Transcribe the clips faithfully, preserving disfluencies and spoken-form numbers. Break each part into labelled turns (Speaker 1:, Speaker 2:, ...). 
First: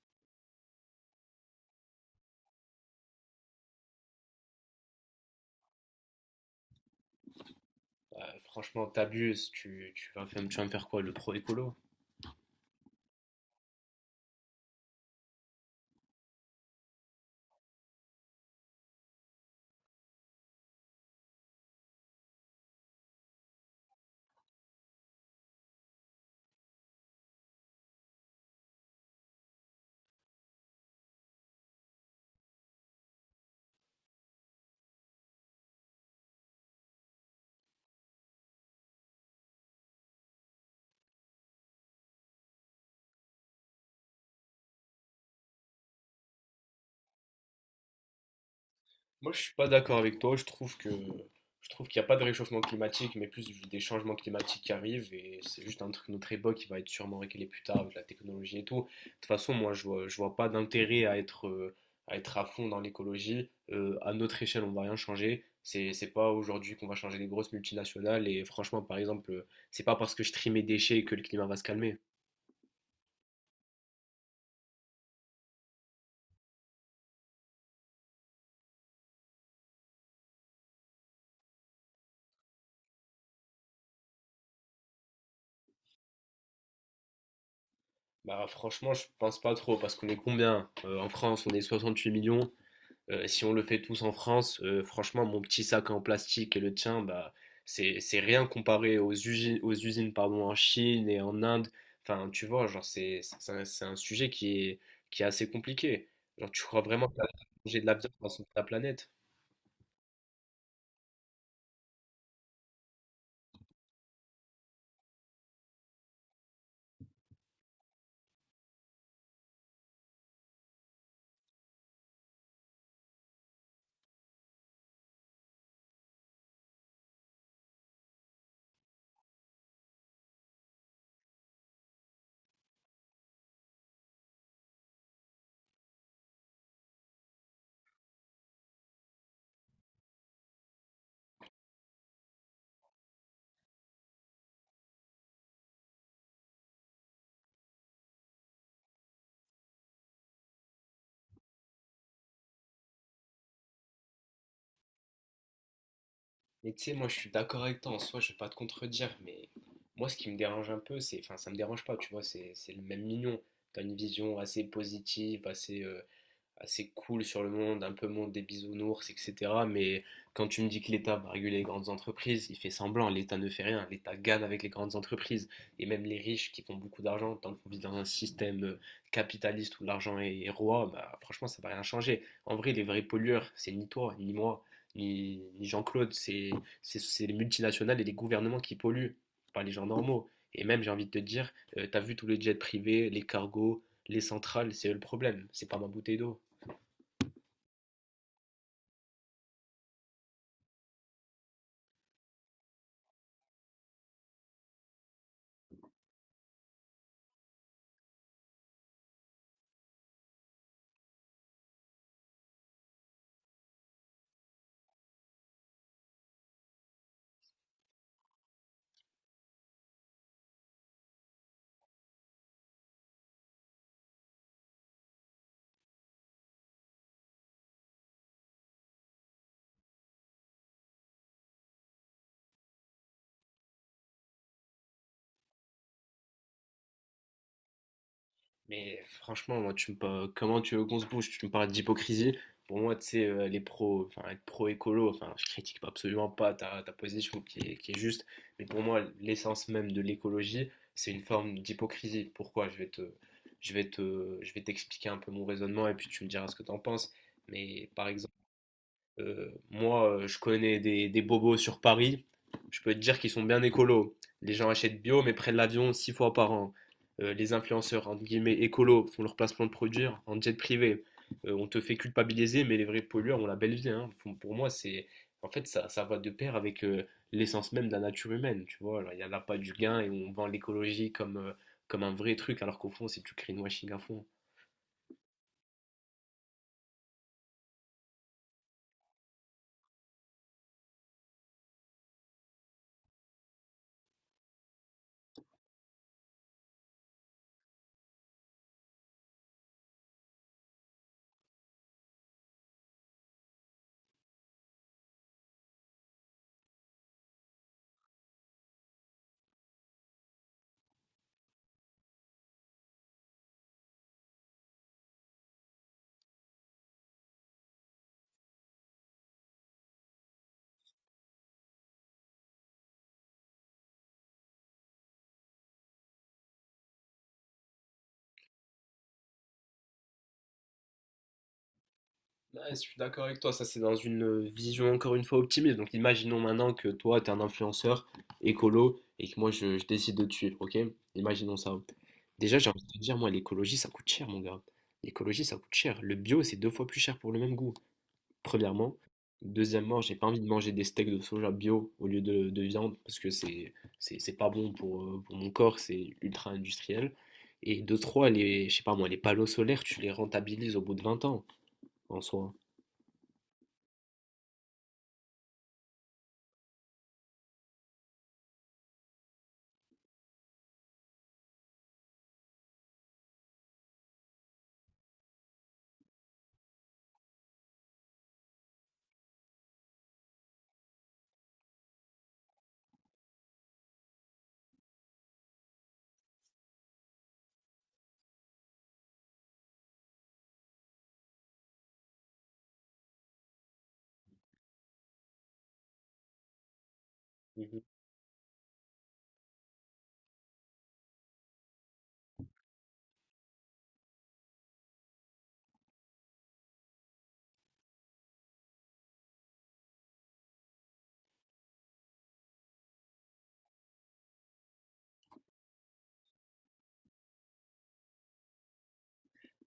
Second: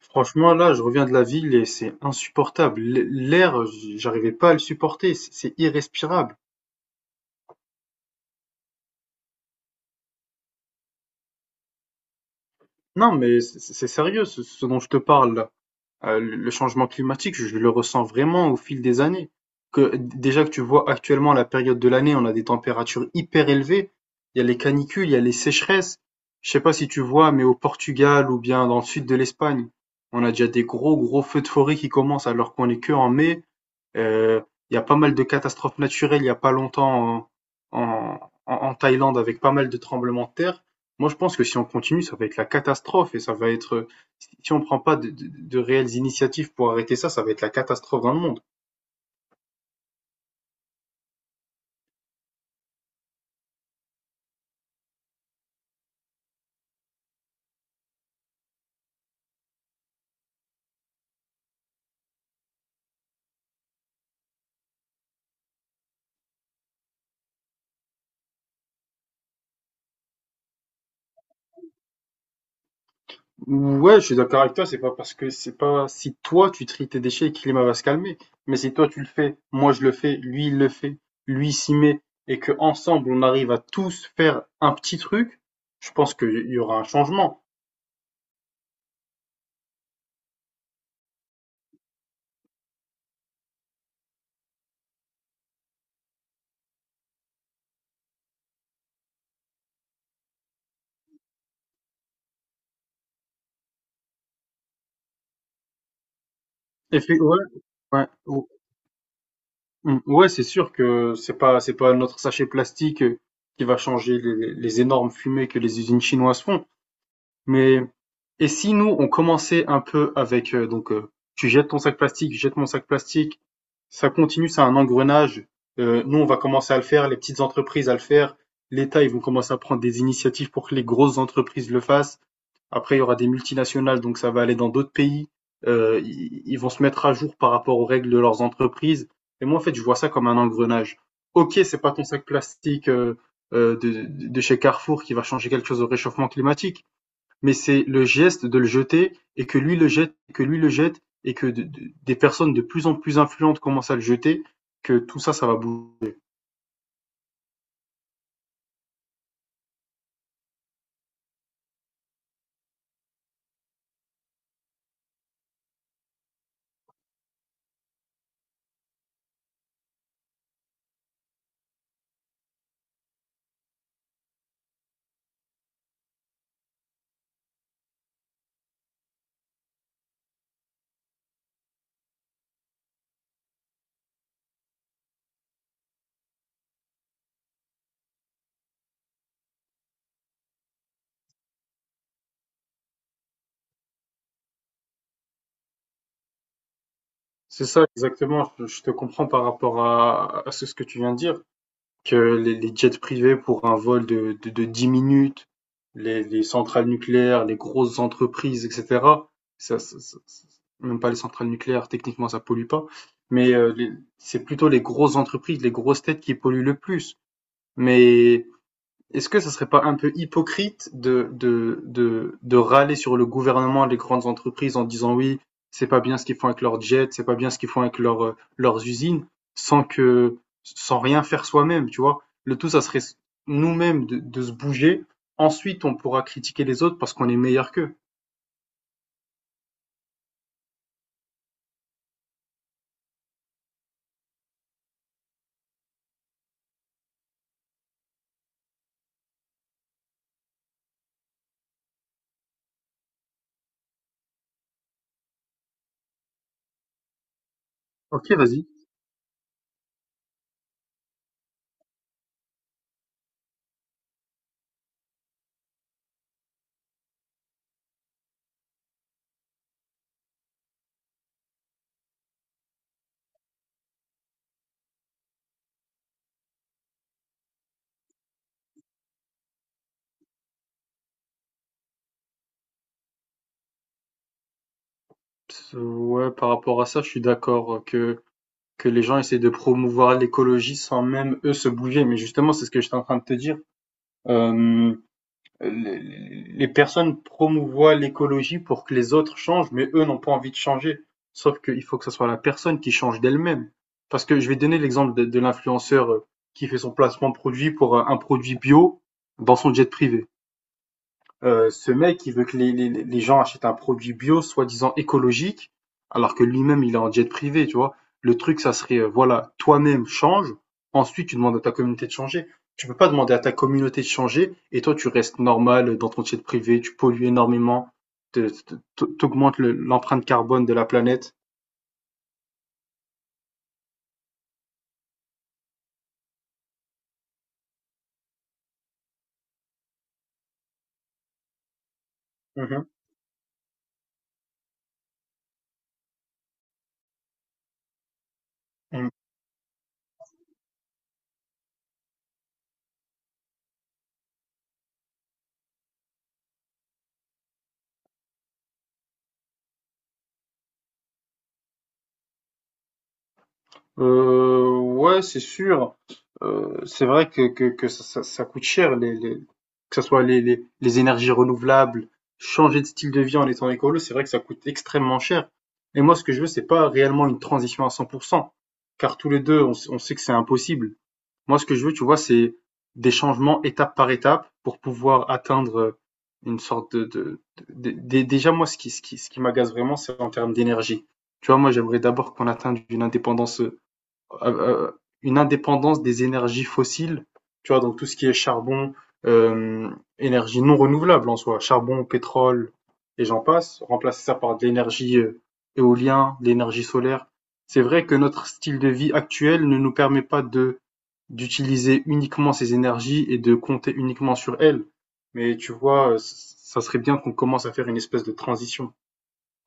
Speaker 1: Franchement là, je reviens de la ville et c'est insupportable. L- L'air, j- j'arrivais pas à le supporter, c- c'est irrespirable.
Speaker 2: Bah, franchement, t'abuses, tu, tu, vas faire, tu vas me faire quoi, le pro-écolo?
Speaker 1: Non, mais c- c'est sérieux ce, ce dont je te parle là. Euh, le changement climatique, je le ressens vraiment au fil des années. Que déjà que tu vois actuellement la période de l'année, on a des températures hyper élevées. Il y a les canicules, il y a les sécheresses. Je sais pas si tu vois, mais au Portugal ou bien dans le sud de l'Espagne, on a déjà des gros gros feux de forêt qui commencent alors qu'on est que en mai. Euh, Il y a pas mal de catastrophes naturelles il y a pas longtemps en, en- en- en Thaïlande avec pas mal de tremblements de terre. Moi, je pense que si on continue, ça va être la catastrophe et ça va être, si on prend pas de, de- de réelles initiatives pour arrêter ça, ça va être la catastrophe dans le monde.
Speaker 2: Moi, je suis pas d'accord avec toi, je trouve que je trouve qu'il n'y a pas de réchauffement climatique, mais plus des changements climatiques qui arrivent, et c'est juste un truc de notre époque qui va être sûrement réglé plus tard avec la technologie et tout. De toute façon, moi, je vois, je vois pas d'intérêt à être, euh, à être à fond dans l'écologie. Euh, à notre échelle, on va rien changer. C'est, c'est pas aujourd'hui qu'on va changer les grosses multinationales, et franchement, par exemple, euh, c'est pas parce que je trie mes déchets que le climat va se calmer.
Speaker 1: Ouais, je suis d'accord avec toi, c'est pas parce que c'est pas si toi tu tries tes déchets et que le climat va se calmer, mais si toi tu le fais, moi je le fais, lui il le fait, lui il s'y met et que ensemble on arrive à tous faire un petit truc, je pense qu'il y aura un changement.
Speaker 2: Bah franchement, je pense pas trop parce qu'on est combien? Euh, en France, on est soixante-huit millions. Euh, si on le fait tous en France, euh, franchement, mon petit sac en plastique et le tien, bah c'est c'est rien comparé aux usines, aux usines pardon, en Chine et en Inde. Enfin, tu vois, genre c'est c'est un, c'est un sujet qui est qui est assez compliqué. Genre, tu crois
Speaker 1: Et
Speaker 2: vraiment que
Speaker 1: puis,
Speaker 2: la-
Speaker 1: ouais,
Speaker 2: manger de la
Speaker 1: ouais,
Speaker 2: viande va
Speaker 1: ou-
Speaker 2: la planète?
Speaker 1: mm, ouais, c'est sûr que c'est pas, c'est pas notre sachet plastique euh, qui va changer les, les énormes fumées que les usines chinoises font. Mais, et si nous, on commençait un peu avec, euh, donc, euh, tu jettes ton sac plastique, je jette mon sac plastique, ça continue, c'est un engrenage. Euh, nous, on va commencer à le faire, les petites entreprises à le faire, l'État, ils vont commencer à prendre des initiatives pour que les grosses entreprises le fassent. Après, il y aura des multinationales, donc ça va aller dans d'autres pays. Euh, ils ils vont se mettre à jour par rapport aux règles de leurs entreprises. Et moi, en fait, je vois ça comme un engrenage. Ok, c'est pas ton sac plastique euh, euh, de, de chez Carrefour qui va changer quelque chose au réchauffement climatique, mais c'est le geste de le jeter et que lui le jette, que lui le jette et que de- de- des personnes de plus en plus influentes commencent à le jeter, que tout ça, ça va bouger.
Speaker 2: Mais tu sais, moi je suis d'accord avec toi, en soi je vais pas te contredire, mais moi ce qui me dérange un peu, c'est, enfin ça me dérange pas, tu vois, c'est c'est le même mignon. T'as une vision assez positive, assez euh, assez cool sur le monde, un peu monde des bisounours, et cætera. Mais quand tu me dis que l'État va réguler les grandes entreprises, il fait semblant, l'État ne fait rien, l'État gagne avec les grandes entreprises. Et même les riches qui font beaucoup d'argent, tant qu'on vit dans un système capitaliste où l'argent est roi, bah, franchement, ça va rien changer. En vrai, les vrais pollueurs, c'est ni toi, ni moi, ni, ni Jean-Claude, c'est c'est, c'est les multinationales et les gouvernements qui polluent, pas les gens normaux. Et même, j'ai envie de te dire, euh, t'as vu tous les jets privés, les cargos, les centrales, c'est eux le problème, c'est pas ma bouteille d'eau.
Speaker 1: C'est ça exactement. Je te comprends par rapport à, à ce que tu viens de dire. Que les, les jets privés pour un vol de, de, de dix minutes, les, les centrales nucléaires, les grosses entreprises, et cetera. Ça, ça- ça- ça- Même pas les centrales nucléaires, techniquement, ça pollue pas. Mais euh, les- c'est plutôt les grosses entreprises, les grosses têtes qui polluent le plus. Mais est-ce que ça serait pas un peu hypocrite de, de, de, de râler sur le gouvernement, les grandes entreprises en disant oui, c'est pas bien ce qu'ils font avec leurs jets, c'est pas bien ce qu'ils font avec leurs, euh, leurs usines, sans que, sans rien faire soi-même, tu vois? Le tout, ça serait nous-mêmes de, de se bouger. Ensuite, on pourra critiquer les autres parce qu'on est meilleur qu'eux.
Speaker 2: Mais franchement, moi, tu me parles- comment tu veux qu'on se bouge? Tu me parles d'hypocrisie. Pour moi, tu sais, euh, les pros, enfin, être pro-écolo, enfin, je critique pas- absolument pas ta, ta position qui est, qui est juste, mais pour moi, l'essence même de l'écologie, c'est une forme d'hypocrisie. Pourquoi? Je vais te, je vais te, je vais t'expliquer un peu mon raisonnement et puis tu me diras ce que t'en penses. Mais par
Speaker 1: Ok,
Speaker 2: exemple,
Speaker 1: vas-y.
Speaker 2: euh, moi, euh, je connais des, des bobos sur Paris. Je peux te dire qu'ils sont bien écolos. Les gens achètent bio, mais prennent l'avion six fois par an. Euh, les influenceurs, entre guillemets, écolos, font leur placement de produits en jet privé. Euh, on te fait culpabiliser, mais les vrais pollueurs ont la belle vie, hein. Faut- Pour moi, c'est. En fait, ça, ça va de pair avec euh, l'essence même de la nature humaine, tu vois. Alors, il n'y en a pas du gain et on vend l'écologie comme, euh, comme un vrai truc, alors qu'au fond, c'est du greenwashing à fond.
Speaker 1: Pss, Ouais, par rapport à ça, je suis d'accord euh, que, que les gens essaient de promouvoir l'écologie sans même eux se bouger. Mais justement, c'est ce que j'étais en train de te dire. Euh, Euh, les, les personnes promouvoient l'écologie pour que les autres changent, mais eux n'ont pas envie de changer. Sauf qu'il faut que ce soit la personne qui change d'elle-même. Parce que je vais donner l'exemple de, de l'influenceur euh, qui fait son placement produit pour euh, un produit bio dans son jet privé. Euh, ce mec, il veut que les, les, les gens achètent un produit bio, soi-disant écologique, alors que lui-même, il est en jet privé, tu vois. Le truc, ça serait, euh, voilà, toi-même change, ensuite tu demandes à ta communauté de changer. Tu peux pas demander à ta communauté de changer et toi, tu restes normal dans ton jet privé, tu pollues énormément, te- te- t'augmentes le- l'empreinte carbone de la planète.
Speaker 2: Ouais, je suis d'accord avec toi, ça c'est dans une euh, vision encore une fois optimiste. Donc imaginons maintenant que toi t'es un influenceur écolo et que moi je, je décide de te suivre, ok? Imaginons ça. Déjà j'ai envie de te dire, moi l'écologie ça coûte cher mon gars. L'écologie ça coûte cher. Le bio c'est deux fois plus cher pour le même goût, premièrement.
Speaker 1: Mhm.
Speaker 2: Deuxièmement, j'ai pas envie de manger des steaks de soja bio au lieu de, de viande parce que c'est c'est c'est pas bon pour, euh, pour mon corps, c'est ultra industriel. Et de trois, les, je sais pas moi, les panneaux solaires tu les rentabilises au bout de vingt ans en soi.
Speaker 1: Euh, ouais, c'est sûr. Euh, c'est vrai que, que, que ça, ça- ça coûte cher, les, les- que ce soit les, les, les énergies renouvelables, changer de style de vie en étant écolo, c'est vrai que ça coûte extrêmement cher. Et moi, ce que je veux, c'est pas réellement une transition à cent pour cent, car tous les deux, on, s- on sait que c'est impossible. Moi, ce que je veux, tu vois, c'est des changements étape par étape pour pouvoir atteindre une sorte de, de, de- de- Déjà, moi, ce qui, ce qui, ce qui m'agace vraiment, c'est en termes d'énergie. Tu vois, moi, j'aimerais d'abord qu'on atteigne une indépendance euh, euh, une indépendance des énergies fossiles, tu vois, donc tout ce qui est charbon, euh, énergie non renouvelable en soi, charbon, pétrole, et j'en passe, remplacer ça par de l'énergie euh, éolien, de l'énergie solaire. C'est vrai que notre style de vie actuel ne nous permet pas de d'utiliser uniquement ces énergies et de compter uniquement sur elles. Mais tu vois, euh, c- ça serait bien qu'on commence à faire une espèce de transition.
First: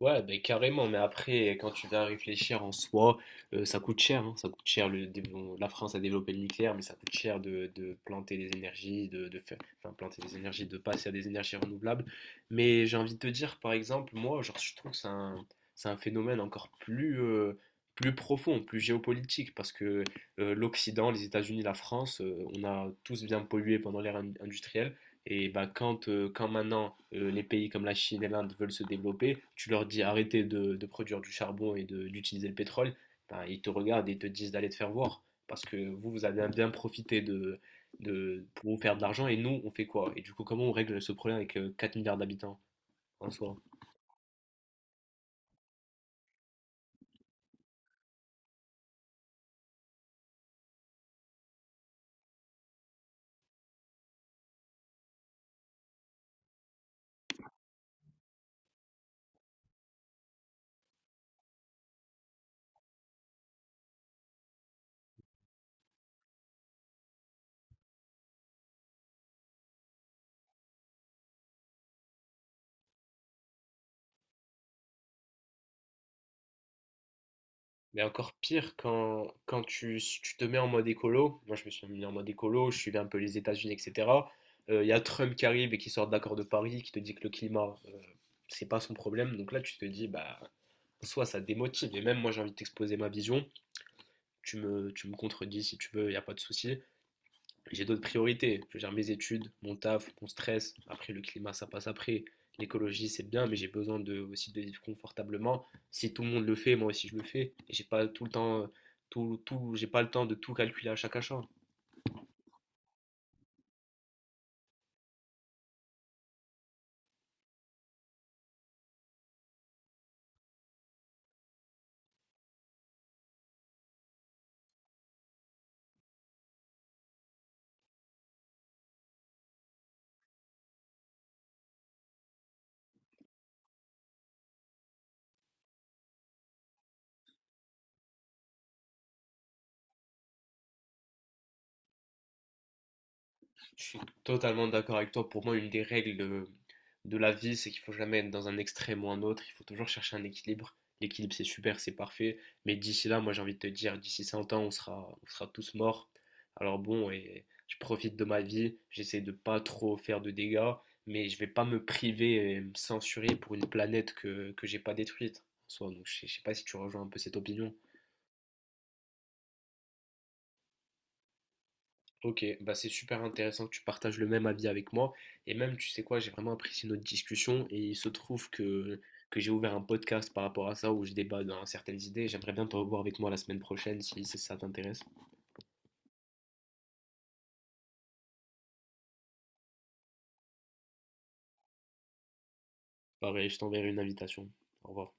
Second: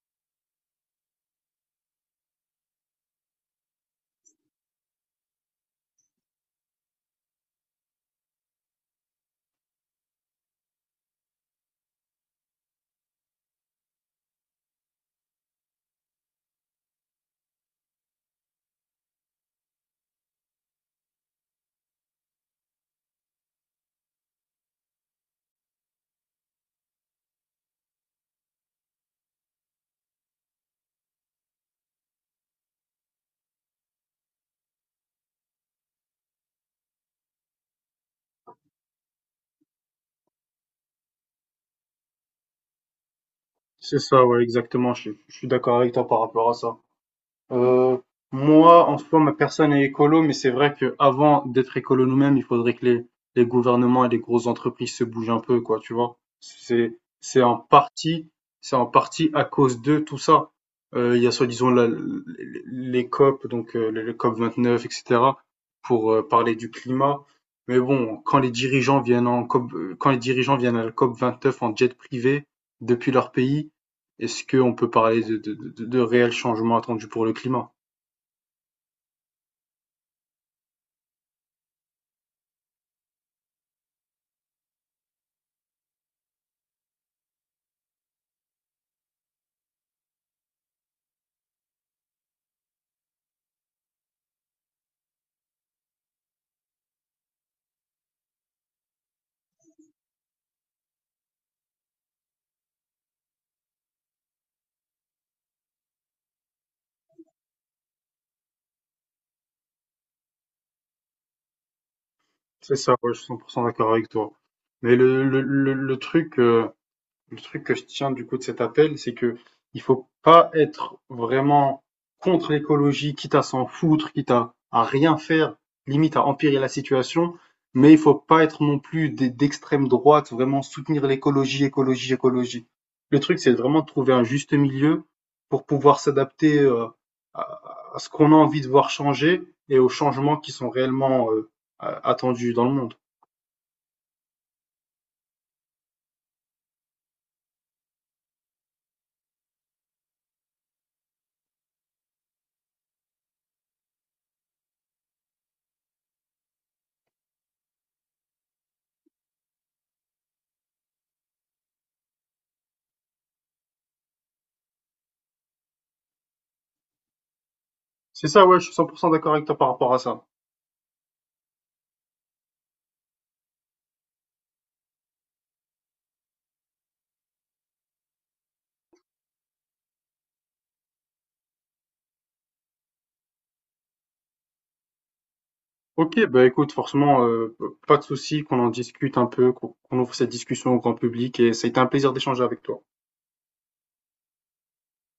Speaker 2: Ouais, ben carrément, mais après, quand tu vas réfléchir en soi, euh, ça coûte cher, hein, ça coûte cher. Le, dé- bon, la France a développé le nucléaire, mais ça coûte cher de, de planter des énergies, de, de faire, enfin, planter des énergies, de passer à des énergies renouvelables. Mais j'ai envie de te dire, par exemple, moi, genre, je trouve que c'est un, c'est un phénomène encore plus, euh, plus profond, plus géopolitique, parce que euh, l'Occident, les États-Unis, la France, euh, on a tous bien pollué pendant l'ère in- industrielle. Et bah, quand, euh, quand maintenant euh, les pays comme la Chine et l'Inde veulent se développer, tu leur dis arrêtez de, de produire du charbon et de- d'utiliser le pétrole, ben, ils te regardent et ils te disent d'aller te faire voir. Parce que vous, vous avez bien profité de, de, pour vous faire de l'argent et nous, on fait quoi? Et du coup, comment on règle ce problème avec euh, quatre milliards d'habitants en soi?
Speaker 1: C'est ça, ouais, exactement. Je, je suis d'accord avec toi par rapport à ça. Heu, moi, en soi, ma personne est écolo, mais c'est vrai que avant d'être écolo nous-mêmes, il faudrait que les, les gouvernements et les grosses entreprises se bougent un peu, quoi, tu vois. C'est, c'est en partie, c'est en partie à cause de tout ça. Euh, il y a soi-disant la- les les C O P, donc euh, le le C O P vingt-neuf, et cetera, pour euh, parler du climat. Mais bon, quand les dirigeants viennent en C O P, euh, quand les dirigeants viennent à la COP vingt-neuf en jet privé depuis leur pays, est-ce qu'on peut parler de, de, de, de réels changements attendus pour le climat?
Speaker 2: Mais encore pire quand, quand tu, tu te mets en mode écolo, moi je me suis mis en mode écolo, je suivais un peu les États-Unis, et cætera. Euh, Il y a Trump qui arrive et qui sort de l'accord de Paris, qui te dit que le climat, euh, c'est pas son problème. Donc là tu te dis, bah, soit ça démotive, et même moi j'ai envie de t'exposer ma vision, tu me, tu me contredis si tu veux, il n'y a pas de souci, j'ai d'autres priorités. Je gère mes études, mon taf, mon stress. Après, le climat, ça passe après. L'écologie, c'est bien, mais j'ai besoin de, aussi de vivre confortablement. Si tout le monde le fait, moi aussi je le fais. Et j'ai pas tout le temps, tout, tout, j'ai pas le temps de tout calculer à chaque achat.
Speaker 1: C'est ça, ouais, je suis cent pour cent d'accord avec toi. Mais le, le, le, le truc, euh, le truc que je tiens du coup de cet appel, c'est que il faut pas être vraiment contre l'écologie, quitte à s'en foutre, quitte à, à rien faire, limite à empirer la situation, mais il faut pas être non plus des- d'extrême droite, vraiment soutenir l'écologie, écologie, écologie. Le truc, c'est vraiment de trouver un juste milieu pour pouvoir s'adapter euh, à, à ce qu'on a envie de voir changer et aux changements qui sont réellement euh, a- attendus dans le monde.
Speaker 2: Je suis totalement d'accord avec toi. Pour moi, une des règles de, de la vie, c'est qu'il faut jamais être dans un extrême ou un autre. Il faut toujours chercher un équilibre. L'équilibre, c'est super, c'est parfait. Mais d'ici là, moi, j'ai envie de te dire, d'ici cent ans, on sera, on sera tous morts. Alors bon, et je profite de ma vie. J'essaie de pas trop faire de dégâts. Mais je vais pas me priver et me censurer pour une planète que, que j'ai pas détruite en soi. Donc je sais pas si tu rejoins un peu cette opinion.
Speaker 1: C'est ça, ouais, je suis cent pour cent d'accord avec toi par rapport à ça.
Speaker 2: Ok, bah c'est super intéressant que tu partages le même avis avec moi. Et même, tu sais quoi, j'ai vraiment apprécié notre discussion. Et il se trouve que, que j'ai ouvert un podcast par rapport à ça où je débat dans certaines idées. J'aimerais bien te revoir avec moi la semaine prochaine si, si ça t'intéresse.
Speaker 1: Ok, bah écoute, forcément, euh, pas de souci, qu'on en discute un peu, qu'on qu'on ouvre cette discussion au grand public, et ça a été un plaisir d'échanger avec toi.
Speaker 2: Pareil, je t'enverrai une invitation. Au revoir.